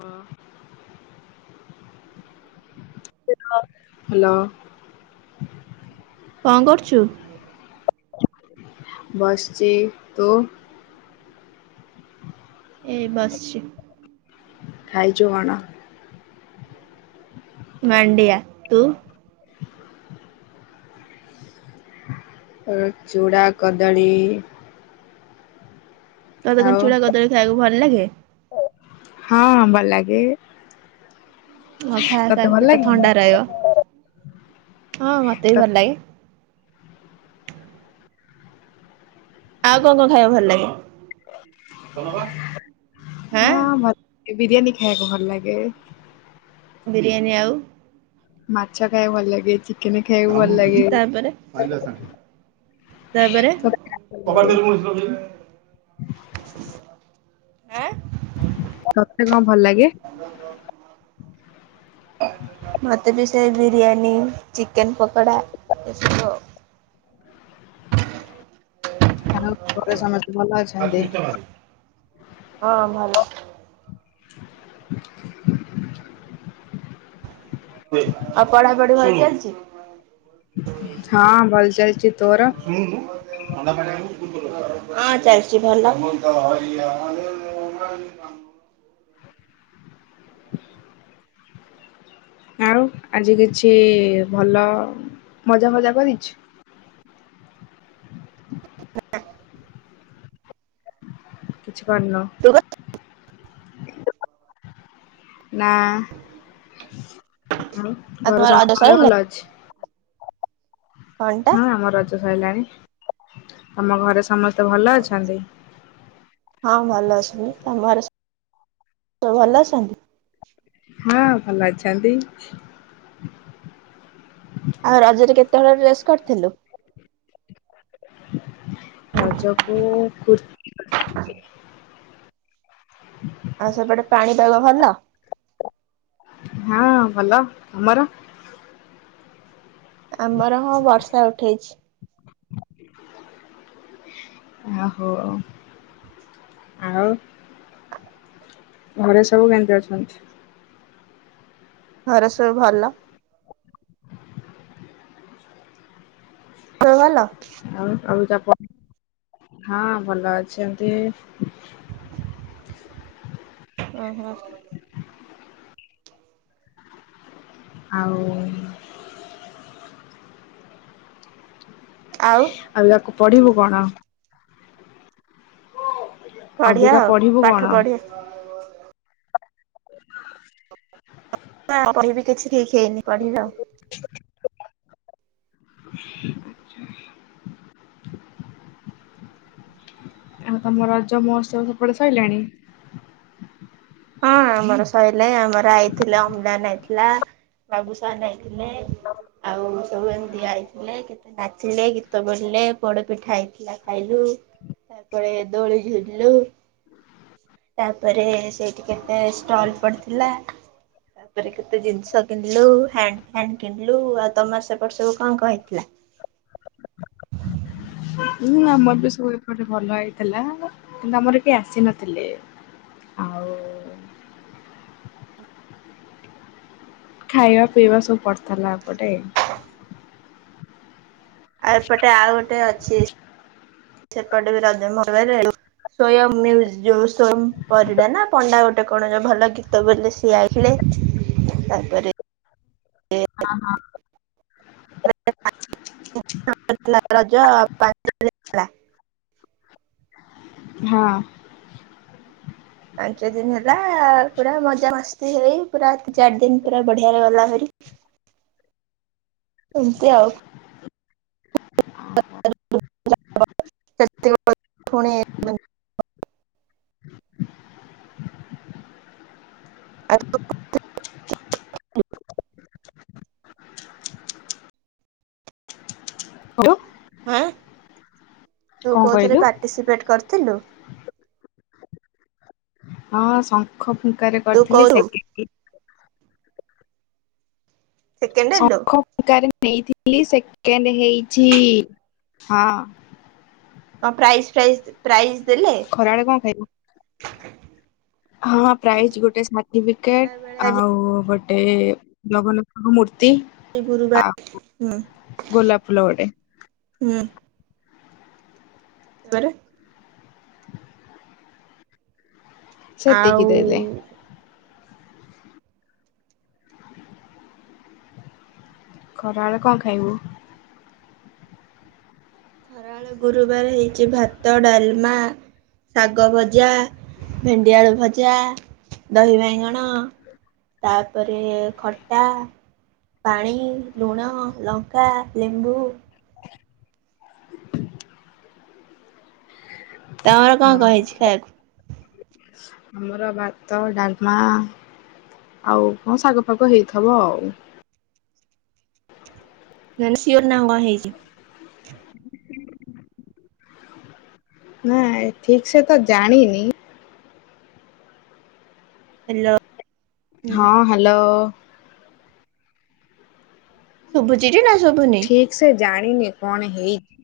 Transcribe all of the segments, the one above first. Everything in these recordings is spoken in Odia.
ହଁ, [inaudible] ହେଲ! କଁ କରୁଚୁ? ବସଚି। ତୁ? ଏଇ ବସ୍ଚି। ଖାଇଛୁ କଣ? ମଣ୍ଡିଆ, ତୁ? ହୁଁ ଚୁଡ଼ା କଦଳୀ। ତତେ କଣ ଆଉ ଚୁଡ଼ା କଦଳୀ ଖାଇଆକୁ ଭଲ ଲାଗେ? ହଁ, ବ ଲାଗେ। ହଁ, ଖା, ତତେ ଖା ଭଲ ପେଟ ଲାଗେନି ହଁ ଥଣ୍ଡା ରହିବ। ହଁ, ମତେ ବି ଭଲ ଲାଗେ। ଆଉ କଁ କଁ ଖାଇଆକୁ ଭଲ ଲାଗେ? ହାଁ ହଁ ଭଲ୍ ବିରିୟାନୀ ଖାଇୟାକୁ ଭଲ ଲାଗେ। ବିରିୟାନୀ ଆଉ ମାଛା ଖାଇବାକୁ ଭଲ ଲାଗେ ଏ କିି। କାମ ତା ପରେ ତାପରେ। ତତେ ଭଲ ଲାଗେ ଆଁ। ତତେ କଣ ଭଲ ଲାଗେ? [unintelligible] ମତେ ବି ସେଇ ବିରିୟାନୀ ଚିକେନ ପକୋଡା ଏସବୁ ଭ ଆଉ ଘରେ ସମତେ ଭଲ ଅଛି? ହଁ ଭଲ। ଆଉ ପଢାପଢି ଭଲ ଚାଲିଛି? ହଁ ଭଲ ଚାଲିଛି ତୋର ଶୁଣୁ ତୁ। ହଁ ଚାଲିଛି ଭଲ। [unintelligible] ଆଉ ଆଜି କିଛି ଭଲ ମଜା ଫଜା କରିଛୁ? ନା। କିଛି କରନୋଉ। ତୁ କର ଆଉ ନା ଆଉ ଘରେ ତମ ରାଜ ସମସ୍ତଙ୍କ ଦେହ ଭଲ ସଇଲାଣି? ଅଛି? ଟା? ହଁ ଆମ ରଜ ସରିଲାଣି। ତମ ଘରେ ସମସ୍ତେ ଭଲ ଅଛନ୍ତି? ହଁ ଭଲ ଅଛନ୍ତି। ତମ ଘରେ ସବୁ ଭଲ ଅଛନ୍ତି? ହଁ ଭଲ ଅଛନ୍ତି। ଆଉ ରଜରେ କେତେ ହଳ ଡ୍ରେସ୍ କରିଥିଲୁ? ରଜକୁ କୁର୍ [inaudible] ଆଉ ସେପଟେ ପାଣି ପାଗ ଭଲ? ହଁ ଭଲ ଆମର। ଆମର ହଁ ବର୍ଷା ଉଠେଇଛି। ଆ ଓହୋ ଆଉ। ଘରେ ସବୁ କେମିତି ଅଛନ୍ତି? ଘରେ ସବୁ ଭଲ। ତମେ ଭଲ। ଆଉ ଆଉ ତା ହଁ ଭଲ ଅଛି ଏମତି। ଅଁ ହଁ। ଆଉ। ଆଉ। ଆଉ ୟାକୁ ପଢ଼ିବୁ କଣ। ବଢିଆ ଅବିକା ଆଉ ପଢିବୁ କଣ? ପାଠ ପଢିବା। ହଁ କହିବି କିଛି ଠିକ ହେଇନି ପଢିବି ଆଉ। [unintelligible] ଆଉ ତମ ରଜ ମହୋତ୍ସବ ସେପଟେ ସରିଲାଣି? ହଁ ଆମର ସଇଲାଣି ଆମର ଆଇଥିଲା ଅମ୍ଳାନ ଆଇଥିଲା। ବାବୁସାନ ଆଇଥିଲେ ଆଉ ସବୁ ଏମିତି ଆଇଥିଲେ। ନାଚିଲେ ଗୀତ ବୋଲିଲେ ପୋଡ ପିଠା ହେଇ ଥିଲା ଖାଇଲେ। ତାପରେ ଦୋଳି ଝୁଲିଲୁ ତାପରେ ସେ ଟି କେତେ ଷ୍ଟଲ୍ ପଡ଼ିଥିଲା। ତାପରେ କେତେ ଜିନିଷ କିଣିଲୁ ହ୍ୟାଣ୍ଡ୍ ଫ୍ୟାଣ୍ଡ୍ କିଣିଲୁ ଆଉ ତମର ସେପଟ୍ ସବୁ କଣ କଣ୍ ହେଇଥିଲା? ହୁଁ ଆମରବି ସବୁ ଏପଟେ ଭଲ ହେଇଥିଲା କିନ୍ତୁ ଆମର କେହି ଆସିନଥିଲେ। ଆଉ ଖାଇବା ପିଇବା ସବୁ ପଡ଼ିଥିଲା ଏପଟେ। ଆଉ ଏପଟେ ଆଉ ଗୋଟେ ଅଛି ସେପଟେବି ରଜ ମଉଜରେ [unintelligible] ପରିଡ଼ାନା ପଣ୍ଡା ଗୋଟେ କଣ ଯଉ ଭଲ ଗୀତ ବୋଲେସେ ସିଏ ଆଇଥିଲେ ତାପରେ [unintelligible] ରଜ ହେଲା ହଁ। ପାଞ୍ଚ ଦିନ ହେଲା ପୁରା ମଜା ମସ୍ତି ହେଇ ପୁରା ଚାରି ଦିନ ପୁରା ବଢିଆରେ ଗଲା ହାରି। ସେମିତି ଆଉ। [unintelligible] [inaudible] [unintelligible] ହ୍ୟାଲୋ ହଁ। ତୁ କଣ କଉଥିରେ କହିଲୁ ପାର୍ଟିସିପେଟ୍ କରିଥିଲୁ? ହଁ ଶଙ୍ଖ ଫୁଙ୍କାରେ ତୁ କରିଥିଲି କୋଉ ସେତିକି। ସେକେଣ୍ଡ୍ ହେଲୁ? ଶଙ୍ଖ ଫୁଙ୍ଖାରେ ନେଇଥିଲି ସେକେଣ୍ଡ୍ ହେଇଚି ହଁ। କଣ୍ ପ୍ରାଇଜ୍ ଫ୍ରାଇଜ୍- ପ୍ରାଇଜ୍ ଦେଲେ? ଖରାବେଳେ କଣ ହଁଁ ପ୍ରାଇଜ୍ ଗୋଟେ ଖରା ସାର୍ଟିଫିକେଟ୍ ବେଳେ ଆଜି ଆଉ ଗୋଟେ ଜଗନ୍ନାଥଙ୍କ ମୂର୍ତ୍ତି ଗୁରୁବାର ଆଉ ହୁଁ ଗୋଲାପ ଫୁଲ ଗୋଟେ। ହୁଁ। ତୋର? ସେତିକି ଆଉ ଦେଲେ ଖରାବେଳେ କଁ ଖାଇବୁ? ଖରାବେଳେ ଗୁରୁବାରେ ହେଇଚି ଭାତ, ଡ଼ାଲମା ଶାଗ ଭଜା, ଭେଣ୍ଡି ଆଳୁ ଭଜା, ଦହି ବାଇଗଣ ତାପରେ ଖଟା ପାଣି, ଲୁଣ, ଲଙ୍କା, ଲେମ୍ବୁ ତମର କଁ ହଁ କଁ ହେଇଚି ଖାଇବାକୁ? ଆମର ଭାତ, ଡ଼ାଲମା ଆଉ କଁ ଶାଗ ଫାଗ ହେଇଥିବ ଆଉ। ମାନେ ସିଅର୍ ନୁହଁ କଣ ହେଇଚି। ନା ଠିକ୍ ସେତ ଜାଣିନି ହାଲୋ। ହଁ ହାଲୋ। ଶୁବୁଚିଟି ନା ଶୁବୁନି? ଠିକସେ ଜାଣିନି କଣ ହେଇଚି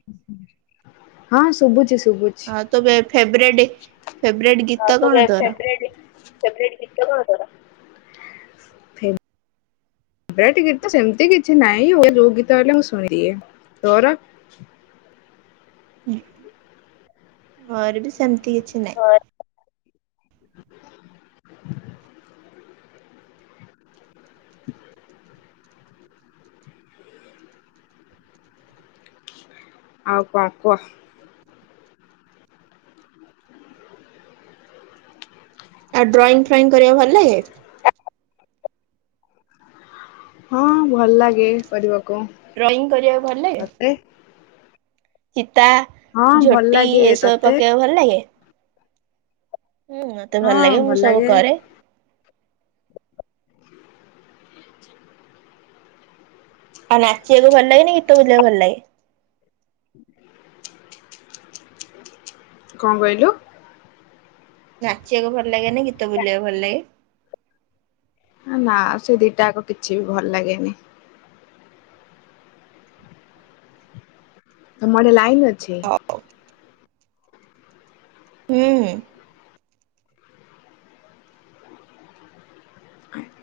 ହଁ ଶୁବୁଚି ଶୁବୁ ଆତ ଫେବ୍ରେଟ୍ ଫେବ୍ରେଟ୍ ଗୀତ କଣ ତୋର? [unintelligible] ଫେବ୍ରେଟ୍ ଗୀତ‌ କଣ ତୋର? ଫେବ୍ରେଟ୍ ଗୀତ ସେମିତି କିଛି ନାହିଁ ଓ- ଯଉ ଗୀତ ହେଲେ ମୁଁ ଶୁଣିଦିଏ ତୋର? ମୋରବି ସେମିତି କିଛି ନାଇଁ। [unintelligible] ଆଉ କଣ କୁହ? ଆଉ ଡ୍ରଇଙ୍ଗ୍ ଫ୍ରଇଙ୍ଗ୍ କରିବାକୁ ଭଲ୍ ଲାଗେ? ହଁ ଭଲ ଲାଗେ କରିବାକୁ। ଡ୍ରଇଂ କରିବାକୁ ଭଲ ଲାଗେ? ଏ ଚିତା ହଁ ଭଲ ଝୋଟି ଲାଗେ ଏସବୁ ତତେ? ପକେଇବାକୁ ଭଲ ଲାଗେ? ହୁଁ ମତେ ଭଲ ଲାଗେ ମୁଁ ସବୁ କରେ। ଆଉ ନାଚିବାକୁ ଭଲ ଲାଗେନି ଗୀତ ବୋଲିବାକୁ ଭଲ ଲାଗେ? କଣ କହିଲୁ? ନାଚିବାକୁ ଭଲ ଲାଗେ ନି ଗୀତ ବୋଲିବାକୁ ଭଲ ଲାଗେ। ନାଉ ସେ ଦିଟା ଆକ କିଛି ବି ଭଲ ଲାଗେନି। ତମ ଆଡେ ଲାଇନ ଅଛି? ହୁଁ।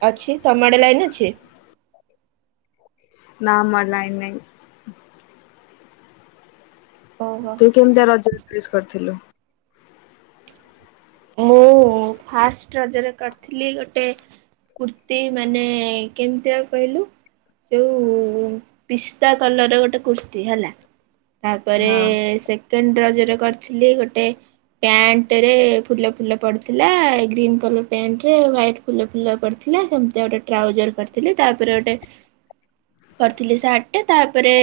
ଅଛି ତମ ଆଡେ ଲାଇନ୍ ଅଛି? ନାଁ ଆମ ଆଡେ ଲାଇନି ନାଇଁ। ଓହୋ ତୁ କେମିତିଆ ରଜ ରେ ଡ୍ରେସ କରିଥିଲୁ? ମୁଁ ଫାଷ୍ଟ ରଜରେ କରିଥିଲି ଗୋଟେ କୁର୍ତ୍ତିୀ ମାନେ କେମିତିଆଉ କହିଲୁ? ଯୋଉ ପିସ୍ତା କଲର ର ଗୋଟେ କୁର୍ତ୍ତିୀ ହେଲା? ତାପରେ ହଁ ସେକେଣ୍ଡ ରଜ ରେ କରିଥିଲି ଗୋଟେ ପ୍ୟାଣ୍ଟରେ ଫୁଲ ଫୁଲ ପଡିଥିଲା ଗ୍ରୀନ୍ କଲର ପେଣ୍ଟ ରେ ୱଇଟି ଫୁଲ ଫୁଲ ପଡିଥିଲା ସେମିତି ଗୋଟେ ଟାଉଜର କରିଥିଲେ ତାପରେ ଗୋଟେ କରିଥିଲି ସାର୍ଟଟେ ତାପରେ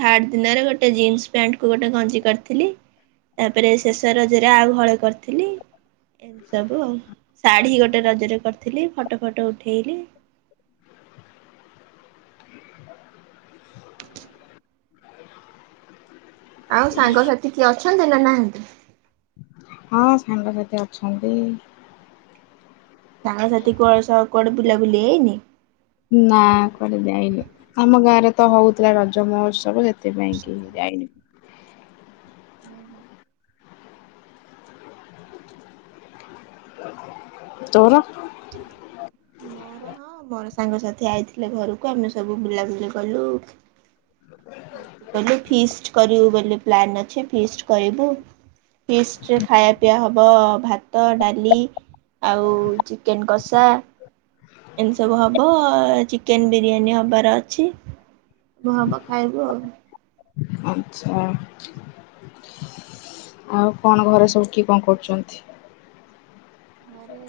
ଥାର୍ଡ ଦିନରେ ଗୋଟେ ଜିନ୍ସ ପ୍ୟାଣ୍ଟ କୁ ଗୋଟେ ଗଞ୍ଜି କରିଥିଲି। ତାପରେ ଶେଷ ରଜରେ ଆଉ ହଲେ କରିଥିଲି। ଏମତି ସବୁ ଆଉ ଶାଢୀ ଗୋଟେ ରଜରେ କରିଥିଲି ଫଟୋ ଫଟୋ ଉଠେଇଲି। ଆଉ ସାଙ୍ଗସାଥି କିଏ ଅଛନ୍ତି ନା ନାହାନ୍ତି? ହଁ ସାଙ୍ଗସାଥୀ ଅଛନ୍ତି। ସାଙ୍ଗସାଥି କୁଆଡେ ସହ କୁଆଡେ ବୁଲାବୁଲି ହେଇନି? ନାଁ କୁଆଡେ ଯାଇନି। ଆମ ଗାଁ ରେ ତ ହଉଥିଲା ରଜ ମହୋତ୍ସବ ସେଥିପାଇଁ କି ଯାଇନି। ଓ ହୋ। ତୋର? ମୋର ହଁ ମୋର ସାଙ୍ଗସାଥି ଆଇଥିଲେ ଘରକୁ ଆମେ ସବୁ ବୁଲାବୁଲି କଲୁ। କହିଲେ [inaudible] କରିବୁ ବୋଲି ପ୍ଲାନ ଅଛି ଫିଷ୍ଟ କରିବୁ। ଫିଷ୍ଟି ରେ ଖାଇବା ପିଇବା ହବ ଭାତ ଡାଲି ଆଉ ଚିକେନ କଷା। ଏମିତି ସବୁ ହବ ଚିକେନ ବିରିୟାନୀ ହବାର ଅଛି। ହବ ଖାଇବୁ ଆଉ। ଆଚ୍ଛା। ଆଉ କଣ ଘରେ ସବୁ କିଏ କଣ କରୁଛନ୍ତି? ଘରେ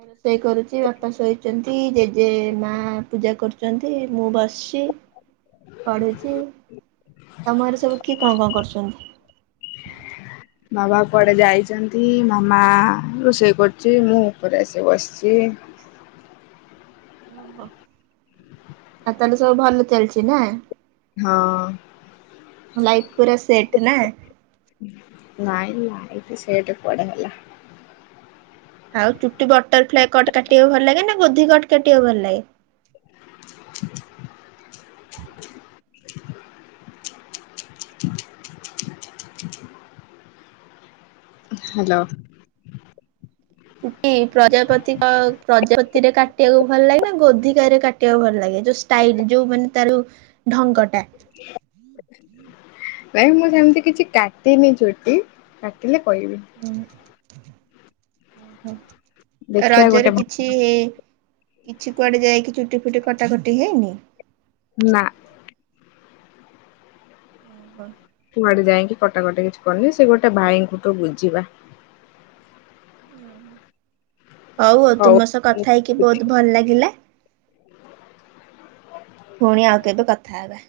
ରୋଷେଇ କରୁଛି ବାପା ଶୋଇଛନ୍ତି ଯେଜେ ମା ପୂଜା କରୁଛନ୍ତି ମୁଁ ବସି ତି ପଢୁଛି ତମର ସବୁ କିଏ କଣ କଣ କରୁଚନ୍ତି? ବାବା କୁଆଡେ ଯାଇଛନ୍ତି ମାମା ରୋଷେଇ କରୁଛି ମୁଁ ଉପରେ ଆସି ବସିଚି। ଓହୋ ଆଉ ତାହେଲେ ସବୁ ଭଲ ଚାଲିଚି ନା। ହଁ। ଲାଇଫ୍ ପୁରା ସେଟ୍ ନା? ନାଇଁ ନାଇଁ ସେ ସେଟ୍ କୁଆଡେ ଗଲା। ଆଉ ଚୁଟି ବଟରଫ୍ଲାଏ କଟ କାଟିବାକୁ ଭଲ ଲାଗେ ନା ଗୋଧି କଟ କାଟିବାକୁ ଭଲ ଲାଗେ? ହ୍ୟାଲୋ। ପ୍ରଜାପତି ପ୍ରଜାପତିରେ କାଟିବାକୁ ଭଲ ଲାଗେ ନା ଗୋଧିକାରେ କାଟିବାକୁ ଭଲ ଲାଗେ ଯୋ ଷ୍ଟାଇଲ ଯୋଉ ମାନେ ତାର ଢଙ୍ଗଟା ନାଇଁ ମୁଁ ସେମିତି କିଛି କାଟିିନି ଚୁଟି କାଟିଲେ କହିବି। ହ ଓହୋ ଦେଖିବା ଗୋଟେ ରଜରେ କିଛି ସି ହେ କିଛି କୁଆଡେ ଯାଇକି ଚୁଟି ଫୁଟି କଟାକଟି ହେଇନି? ନା। ହହ। କୁଆଡେ ଯାଇକି କଟାକଟି କିଛି କରିନି ସେ ଗୋଟେ ଭାଇଙ୍କୁଠୁ ବୁଝିବା ହଉ ହଉ ତୁମ ସହ କଥା ହେଇକି ବହୁତ ଭଲ ଲାଗିଲା ପୁଣି ଆଉ କେବେ କଥା ହେବା।